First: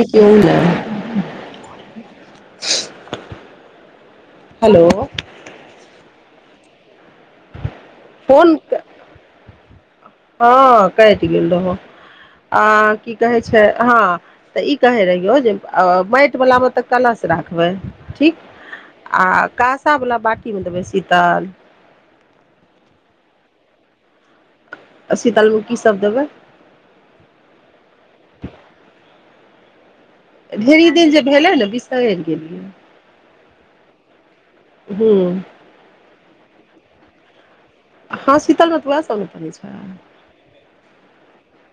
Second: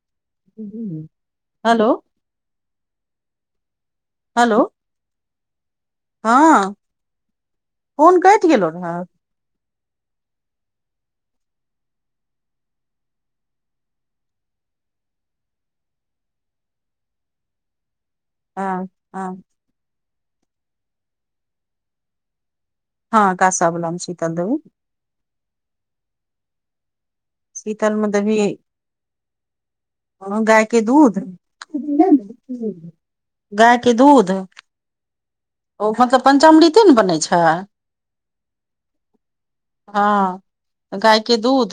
कियो एलै हम्म। हेलो हेलो हँ फोन कटि गेलहु हँ कैट गेल रहौ आ की कहे छै हँ तऽ ई कहे रहियौ जे अ माटि वला मे तऽ कलश राखबै ठीक हँ आ हँ कासावला बाटीमे देबै शीतल हँ कांसा बलामे शीतल देबय आ शीतलमे की सभ देबै शीतल मे देवहि हं गाय के ढेरी दिन दूध जे भेलै ने बिसरि गेलियै गायके दूध हूँ ओ मतलब पञ्चमृति ने बनै छै हँ शीतल मे तऽ वएह सब ने पड़ै छै हँ गाय के दूध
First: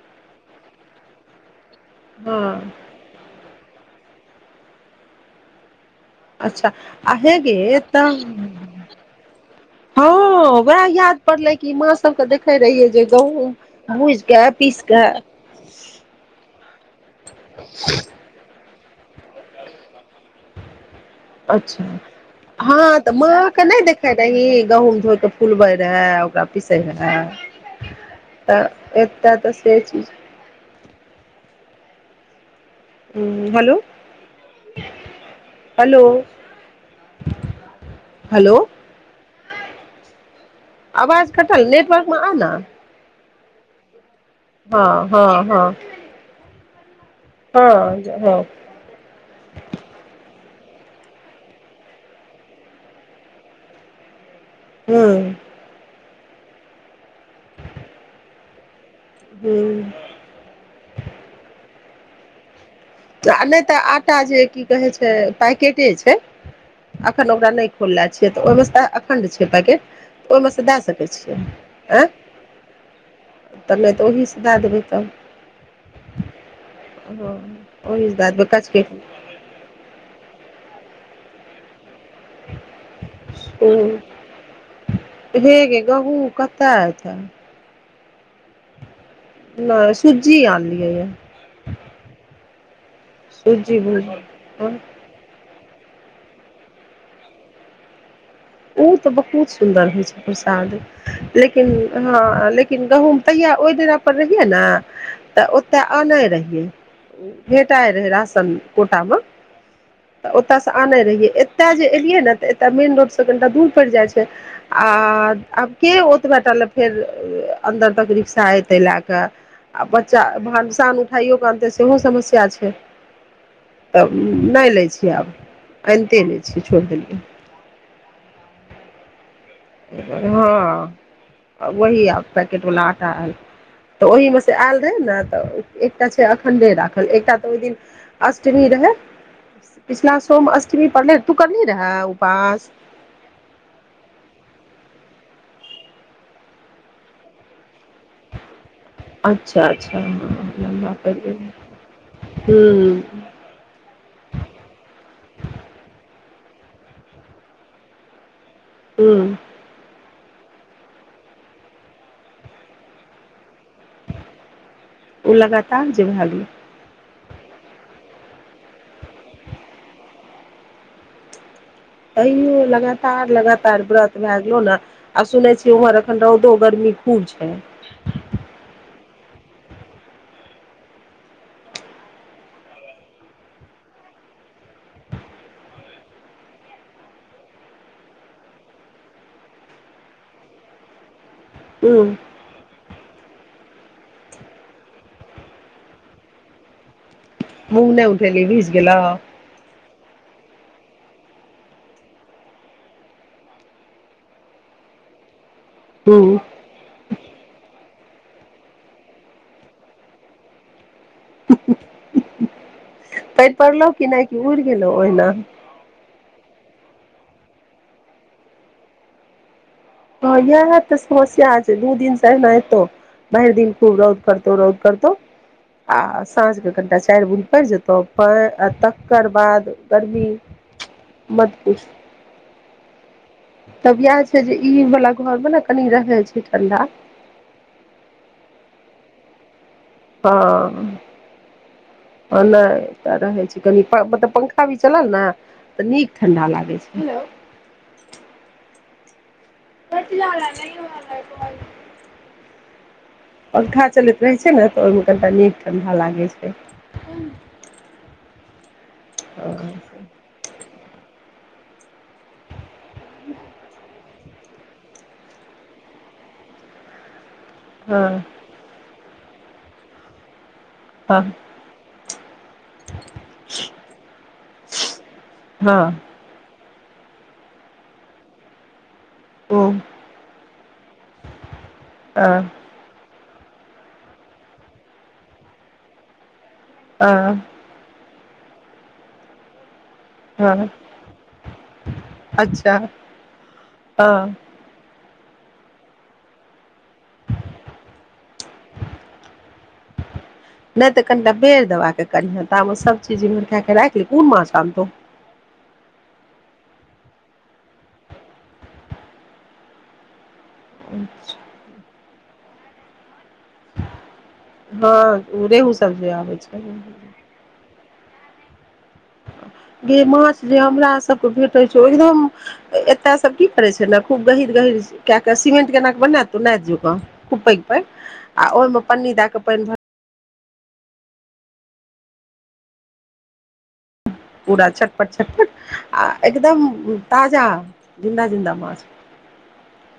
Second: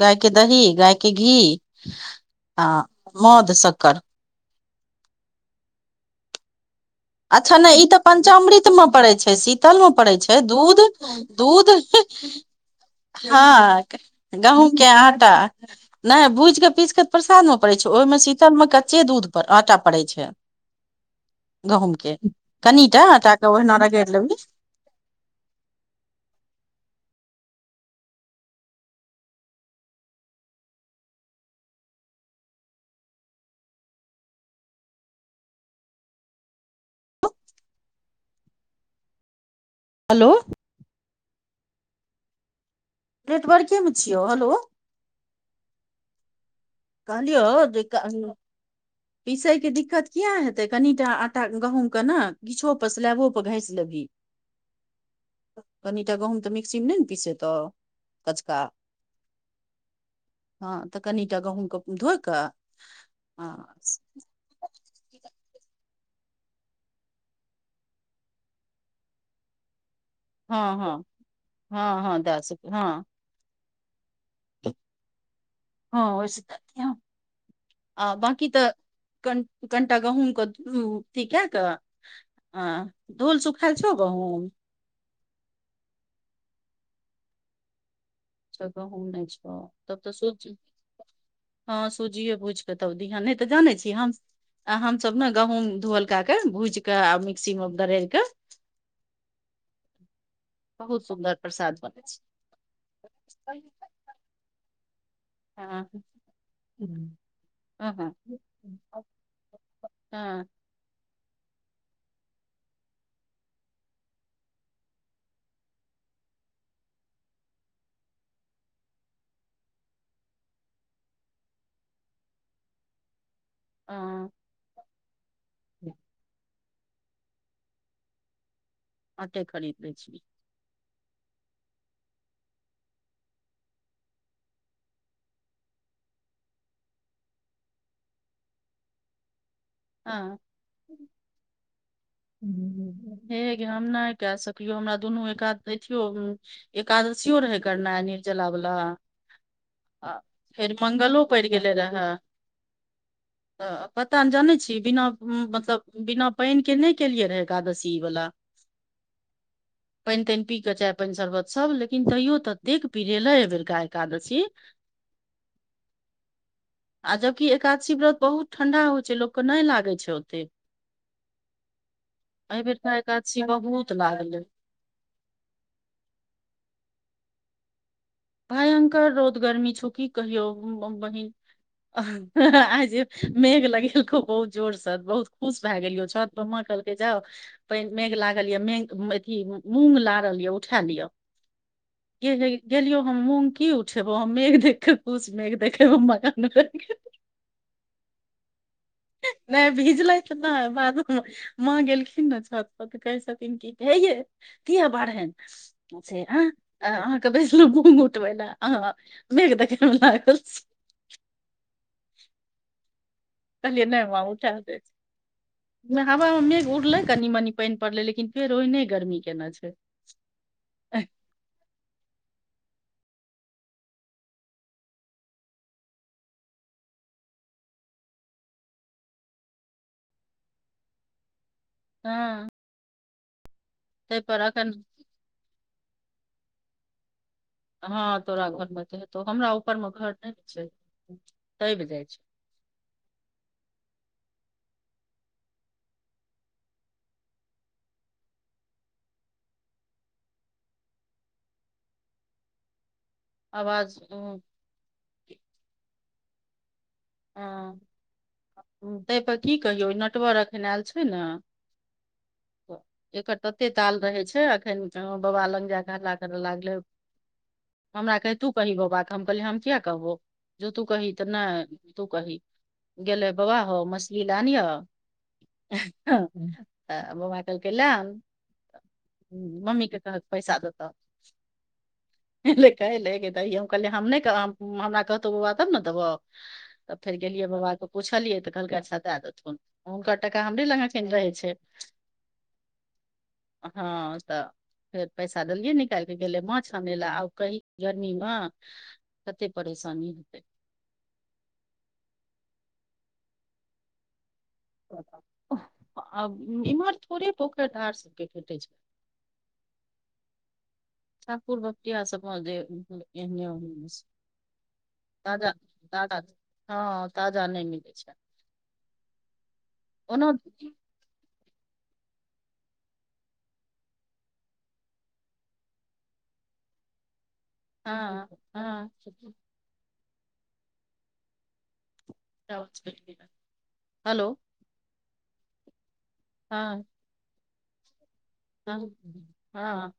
गाय के दही गाय के घी हँ आ मधु शत कर अच्छा आ हे अच्छा गे नहि ई तऽ पंचामृत मे पड़ै छै शीतल मे हँ पड़ै छै दूध ओहए याद पड़ले दूध कि मां स बके देखे रहियै जे गहूंम हँ भूजिके गहूँम के पीसके आटा नहि भूजि कऽ पीस कऽ प्रसाद म पड़ै छै ओहिमे शीतल मे कच्चे दूध पर आटा पड़ै छै अच्छा गंहूमके हँ तऽ माँके नहि देखने रही गहुंम धोइ क फुलबै रहए ओकरा पिसै रहए तऽ एतऽ तऽ से चीज हुं हेलो हेलो हेलो हलो अवाज कटल नेटवर्क म आ न रेट बढ़ केम हँ हँ हँ कहलियौ जे हँ हँ हँ पिसैके दिक्कत की किया हेतै कनिटा आटा गहूँम के ने किछो पर स्लैबो पर घसि लेबही ह्म एकटा गहूंम तऽ मिक्सी मे नहि ने पिसेतऽ कचका ह हँ तऽ कनिटा गहूमके धोए कऽ आ नहि हँ तऽ आटा जे की कहै छै पैकेट अखन ओकरा नही खुला छै अखणड पैकेट ओहिमे सँ हँ दए हँ सकै छियै हँ हँ दशक हँ तऽै तऽ ओहीसँ दए देबै तब हँ ओहिसँ दए दिहँ ह आ बकी तऽ क कनिटा गहुंमके अथी कए कऽ आ धूल सुखाय हूँ छ गहुंम तछा ज नहि छ नहि तब तऽ सुज्जी स आनलियै ये हँ सूजी बुझ कतौ धान नहि तऽ जानै सुज्जी छीिय भुज हम ओ हमस ने गहुूँम धोअलक के भूजि के आ मिक्सी मे दरिर के ओ तऽ बहुत सुन्दर होइ छै प्रसाद बहुत सुन्दर लेकिन प्रसाद बनै छै हॅं लेकिन गहुंम तहिया ओहि डेरा पर रहियै ने तऽ ओतय हँ आन रहियै भेटाइ हँ रहय हँ राशन कोटामे तऽ हँ ओतयसँ आने रहियै एतय जे एलियै ने तऽ ए मेन रोड तखन तऽ दुर पर जाय छै अब के ओतबे आटा ले फेर अंदर तक सा हइ ताहि लए कऽ आ बच्चा भ साँान उठाइयओ कऽ आनतै सेहो समस्या छै तब हँ नहि लै छियै आब आनिते नहि छियै छोड़ि देलियै आटे खरीद लै छी हँ वही आब पैकेटवला आटा आल तऽ ओहीमे सँ आयल रहै ने तऽ एकटा छै अखणडे राखल एकटा तऽ ओहि दिन अष्टमी रहै ब पिछला हँ सोम अष्टमी पढ़ने तू कर नी रह उपास केो हमरा दुनू एक एथियो एकादशियो रहे करना निर्जला वालला अच्छा अच्छा ह कर मंगलो पड़ि गेलै रहए हू तऽ पता ने जानै छी बिना मतलब बिना पानि के नहि केलियए रहै एकादशी वालला ह्म पानि तानि पी क चाय पानि शरबत सब लेकिन तैयो तऽ देख पीे ले ए बेर ओ लगातार जे भै गैले आ जबकि एकादशी व्रत बहुत ठंढा होइ छै लोकके नहि लागै छै ओतेक तैयो लगातार लगातार बहुत व्रत भए लागलै गेलो ने आ सुनै छियै उम्हर एखन रौदो गर्मी खूब छै भयंकर रोदगर्मी छो की कहियौ बहिन आइ जे मेघ लगेलको बहुत जोरसँ बहुत खुश भए गेलियो छत पर म कहलकै जाउ पान मेघ लागल या मेघ अथी मूग लारल यऽ उठा लिअ हूँ गेललियौ की उठेबौउ देख खुश मेघ देखेब मगन मूँग नहि उठेल भीज गेलेऊ बुझलथि बाद माँ गेलखिन ने छत पर त कहे छथिन कि हेये कििया बढ़नि से हूँ आ मुूग उठबै ने अ मेघ देखे मे लाग गेल छी [inaudible] [inaudible] पानि कहलियए पड़लौ नहि कि माँ हम कि उठा उड़ि देै गेलौ ओहिना ह ड़ले कनी मनी पानि पड़ले लेकिन फेर ओहिने गर्मी केने छै ह य ह तऽ समस्या आ छै दू दिन सॅं एनहतो भयिर दिन खूब रौद करतौ रौद करतौ आ साँझके कनि टा चारि बुनि पड़ि जेतहु पानि आ तकर बाद गर्मी मतपूछ हँ तब इएह ताहि पर छै जे अखन ई वला घरमे ने कनि रहै छै ठण्ढा हँ तोहरा घर में तऽ हेतौ हमरा ऊपर मे घर नहि छै हँ दबि जाइ छै नहि तऽ रहै छी कनी पंखा पंखा भी चलल ने तऽ नीक ठण्डा लागै छै बट ल ला पङखा आवाज चलैत हँ रहै छै ने तऽ ओहिमे कनिटा नीक ठण्डा लागै छै हँ ताहिपर की कहियौ नटवर एखन आयल छै ने एकर तते ताल रहै छै एखन बाबा ल जा हल्ला कर लागले हमरा हँ कहैय तु कही बाबा क हम कहलिय हम किया कहबो जो तू कही हँ हँ तऽ नहि तू कही गेले बाबा हौ मछली लानिह हँ बाबा कहलकै लेए आन ह ओ मम्मी के कह पैसा देत हँ एलैय कहल लेल हम नहि कहबौ हमरा कहतौ बाबा तब ने देबौ तब फेर गेलियै हँ बाबा के पुछैले लियै तऽ कहलकै अच्छा दए देथुन हुनकर टाका हमरे हँ लग एखन रहै छै अच्छा हँ तऽ फेर पैसा देलियए निकालि क गेले माछ आनय लए आउ कहि गर्मी मे कतेक परेशानी हेतै नहि तऽ कनिटा बेर दबाक कनि तामे सभ चीज इम्हर कए क राख लिहं कोन माछ आनतौ आ इ [unintelligible] थोड़े पोखरि धार सबके केटे छै हँ ठाकुर बबती आ सभमे जे एहने हँ ओ ताजा रेहू सब जे ताजा आबै छै हँ ताजा नहि मिलै छै गे ओना माछ जे हमरा सबके भेटै एकदम एतय सब की करे छै ने खूब गहीर गहीर क के सीमेंट केना के बनातो नहि पैघ पैघ हा वहि मे हा पन्नी दऽ कऽ पानि भरै जा [unintelligible] पूरा छटपट छटपट आ एकदम ताजा जिन्दा जिन्दा त माछ हँ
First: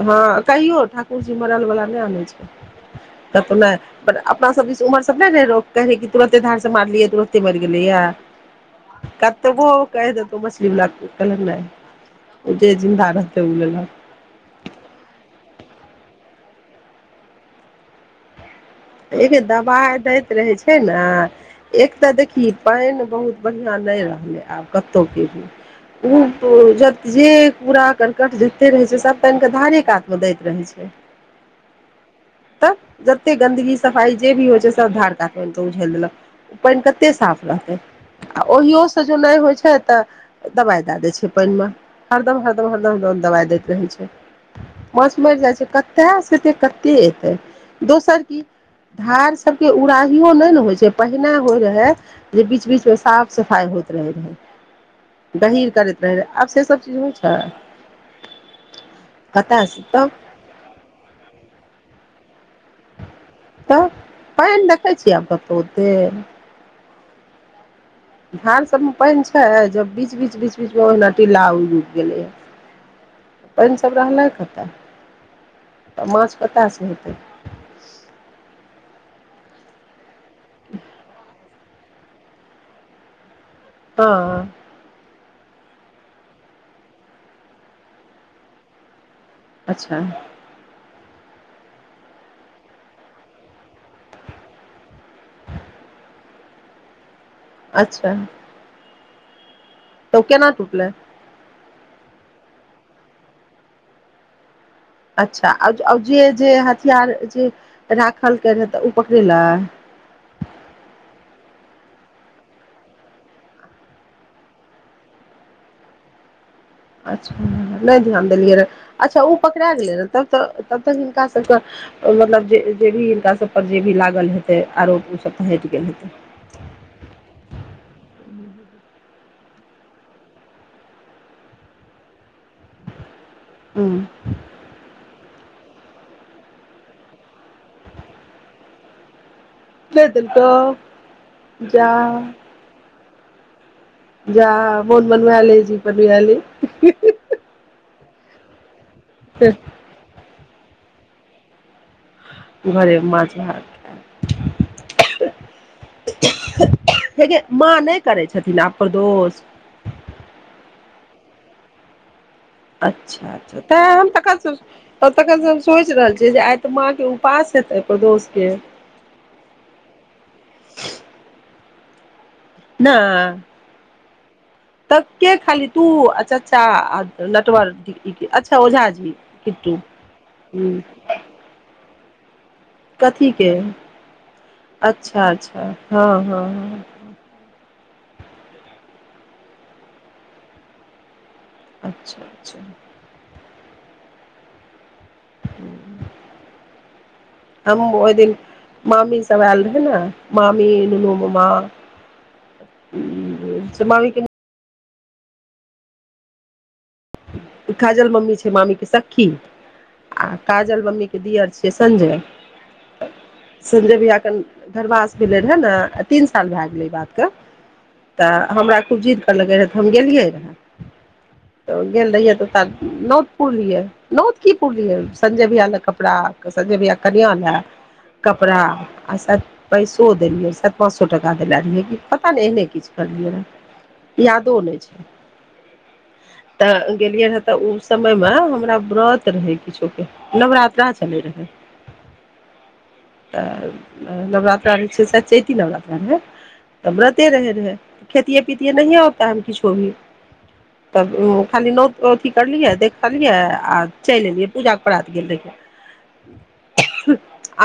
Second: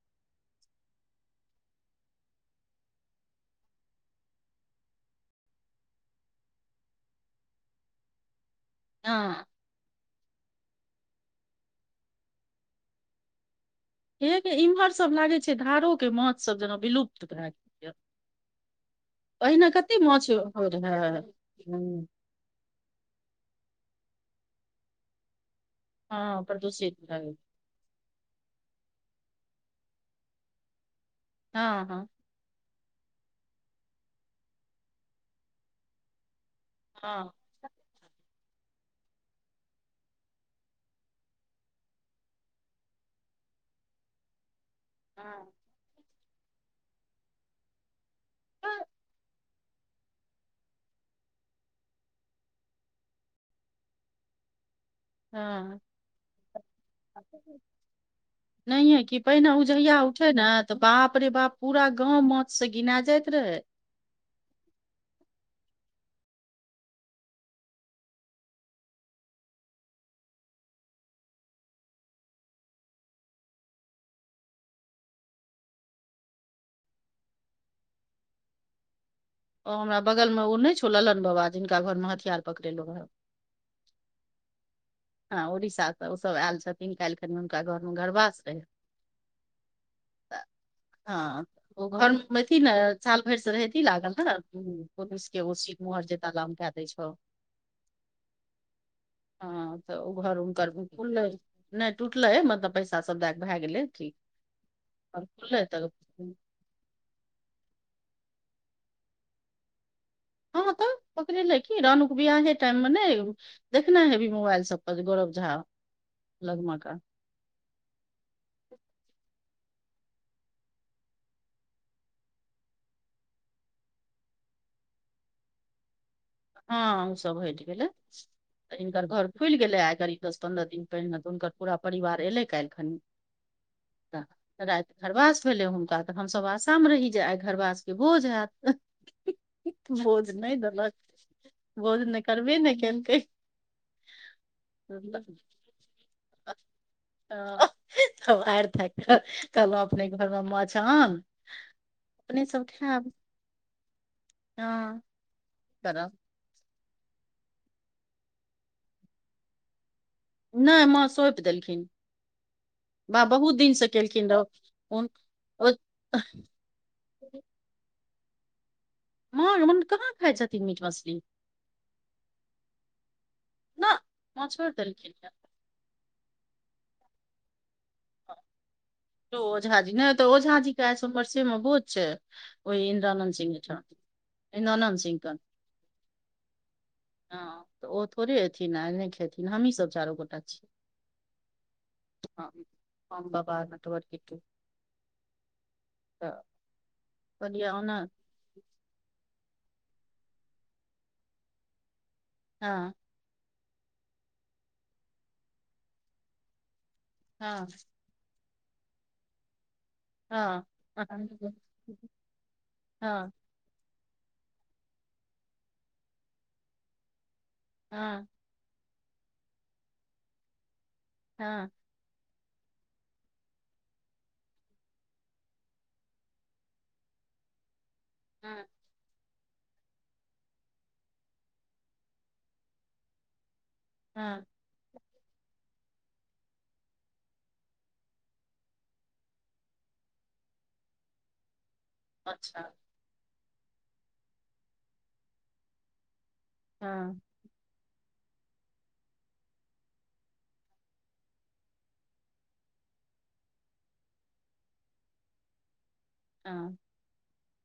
हँ कहियो ठाकुरजी मरल वला नहि आनै छै कतहु ने अपना सब उमर सब ने रह कहे कि तुरते धार से मारलियै तुरते मरि गेलै य हँ कतबो कहि देतौ मछली वला कहलक नहि ओ जे जिन्दा रहतै ओ हेगे इम्हरसभ लागै छै धारोके माछसभ जेना विलुप्त भए गेलए एगे दबाइ दैत रहै होय छै ने रहै एक तऽ हँ देखी पानि बहुत बढ़िआँ नहि रहलै आब कतहुके भी ओ ज प्रदूषित जे भए कूड़ा कर्कट जते रहे छै सब आनिके धारे कात मे दैत रहे छै हँ हँ [inaudible] तऽ जतेक गंन्दगी सफाइ जे भी होइ छै सभ धार कातमे आनिक उझैल देलक ओ पानि कते हँ साफ रहतै आ ओहियो से जो नहि होइ छै तऽ दवाई दए देय छै पानि मे हरदम हरदम हरदम हर दवाई दैत रहै छै माछ मरि जाइ छै कते सेत कते दोसर की धार सबके उड़ाहियो नहि ने होइ छै पहिने होय रहै जे बीच बीच मे साफ सफाई हो रहै गहीर हँ करैत रहै रहै आब से सब चीज होइ छै नै की पैने कतयसँ उजहिया तब उठे ने तऽ बाप रे बाप पूरा गाँव माछ से घिना जायत तऽ पानि देखै छियै आब कतहु ओतेक धार सभमे पानि छय ज बीच बीच बीच बीचमे ओहिना टिलला उगि गेलैए पानिसभ रहलइ कतय तऽ माछ कतऽ से हेतय ओ हमरा बगलमे ओ नहि छौ लल्न बाबा जिनका घरमे हथियार पकड़ेलहुँ रहए ह हँ उड़ीसासँ ओसभ आयल छथिन काल्हि कनि हुनका घरमे गरबासँ रहय अच्छा हँ ओ घर मे हेथि ने साल भरि से रहथि लागल ने प वेसी मुहर जे तालाम कए दै छौ अच्छा हँ तऽ ओ घर हुनकर टुटलै ह मतलब पैसा सब दए भए गेलै ठिक अच्छा जे जे हथियार जे खलकै नहि तऽ ओ पकड़े लै पकड़े लै की रानुक बियाहे टाइम मे नै देखने हे भी मोबाइल सब पर गौरब झा ह लगमा के अच्छा [inaudible] नहि ध्यान देलियै रऽ अच्छा ओ पकड़ा गेलै रहऽ तब तऽ तब तक हिनका सबके मतलब जे जे भी हिनका सब पर जे भी लागल हेतै आरोप ओ सब तऽ हटि गेल हेतै हँ ओ सब हटि गेलै तऽ हिनकर घर खुलि गेलै आइ करीब दस पन्द्रह दिन पहिने तऽ हुनकर पूरावार एलै काल्हि खन हुं तऽ राति घरबास भेलै हुनका तऽ हमसभ आशा मे रही जे आइ घरवासके बोझ हाएत नहि बोझ देलकौ नहि देलक जा बोझ नै करबे ने केलकै जा मोन मनमेल जी पन भ अल तब हाएर थाएक कऽ कहलहु अपने घरमे माछ आन अपने सभ घरे खायब माछ भात खा। हँ करब हेगे माँ नहि करै छथिन आब प्रदोष नहि माँ सोंपि देलखिन माँ अच्छा बहुत अच्छा तै दिनसँ हम केलखिन रह तखन हुन तखन हम ओ सोचि रहल छियै जे आय त माँके उपास त दोसके माँ मन कहाँ खाय छथिन मीट मछली न ना माँ छोड़ि त देलखिन के खाली तू चच्चा ता नेटवर्क अच्छा ओझा जी तो किट्टी ओझाजी नहि तऽ ओझाजी के आइ ह सोमबरसे मे भोज छै ओहि कथी इन्द्रानन्द के सिंह ठाम इन्द्रानन्द सिंह अच्छा कन अच्छा हँ हँ हँ हँ तऽ ओ थोड़े एथिन आ ए नहि खेथिन हमहीसभ चारू गोटा छियै अच्छा अच्छा अ बा ब मट पड़ कटु कहलियै हम ओना ओहि दिन मामी सब आएल रहै मामी दुनू मामा हँ मामी के हँ खाजल मम्मी छै मामी के सखी आ हँ काजल मम्मी हँ के दियर छियै संजय हँ संजय भयाक [inaudible] तीन साल भऽ गेलै बात हँ कऽ हम खूब जिद कर लगै रहै तऽ हम गेलियै रहए त हँ गेल रहियै तऽ त नोत पुरलियै नोत की पुरलियै संजय भया ल कपड़ा संजय भया कनिया ल कपड़ा आ शायद पैसो देलियैै पाँच सो टका देले रहिैयै की पता नहि एहने किछु करलियै रहे हँ यादो नहि छै तऽ गेलियै रहे तऽ ओ समय मे हमरा व्रत रहे किछु के नवरात्रा चले रहे [unintelligible] अच्छा तऽ नवरात्रा रहै छै स्चैती नवरात्रामे तऽ हँ व्रते रहैत रहै खेतिये पीतिये नहिे आ त किछो भी तब खाली नोत अथी करलियै देखलियै आ चलि एलियै पूजा प्रात गेल रहियै खं हँ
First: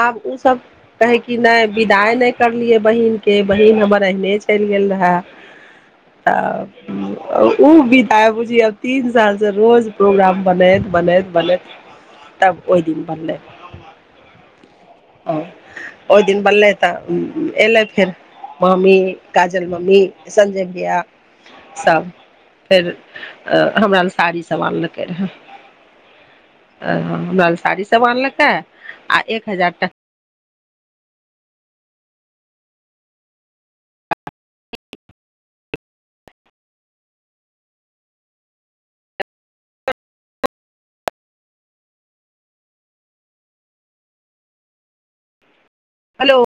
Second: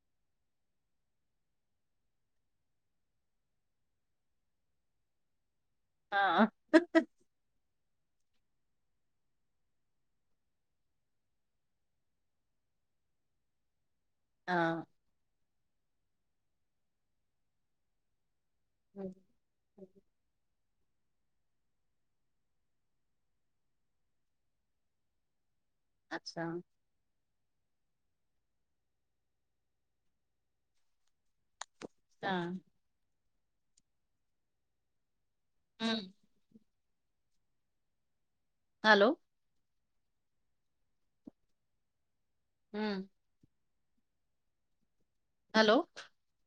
आब ओ सब कहे की नहि विदाइ नहि करलियै बहिन के बहीन हमर एहने छल ग है त हँ ओ आय बूजीयो श तीन साल से रोज प्रोग्राम बनैत बनैत बनैत तब ओहि दिन बनलै आ ओहि दिन बललै तऽ एलै फेर ममी काजल मम्मी संजय भैया सब फेर हमरा ल साड़ी सब आानलकै रहए अच्छा हमरा ल साड़ी सब आनलकै आ एक हजार टका त हँ हलो हू हेलो हेलो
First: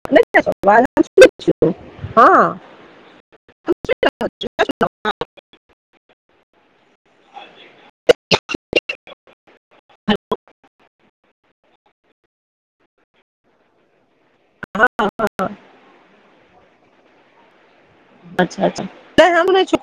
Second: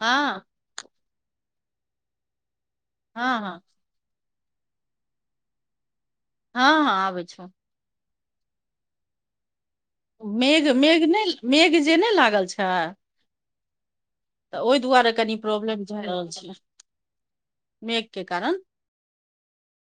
हँ हँ हँ हँ ह चुपे छलौ अहां हँ हँ आबै छ मेघ मेघ नहि मेघ जे नहि लागल छै तऽ ओहि दुआरे कनि प्रॉब्लम भए रहल छलै अच्छा अच्छा नहि हम नहि खेवौ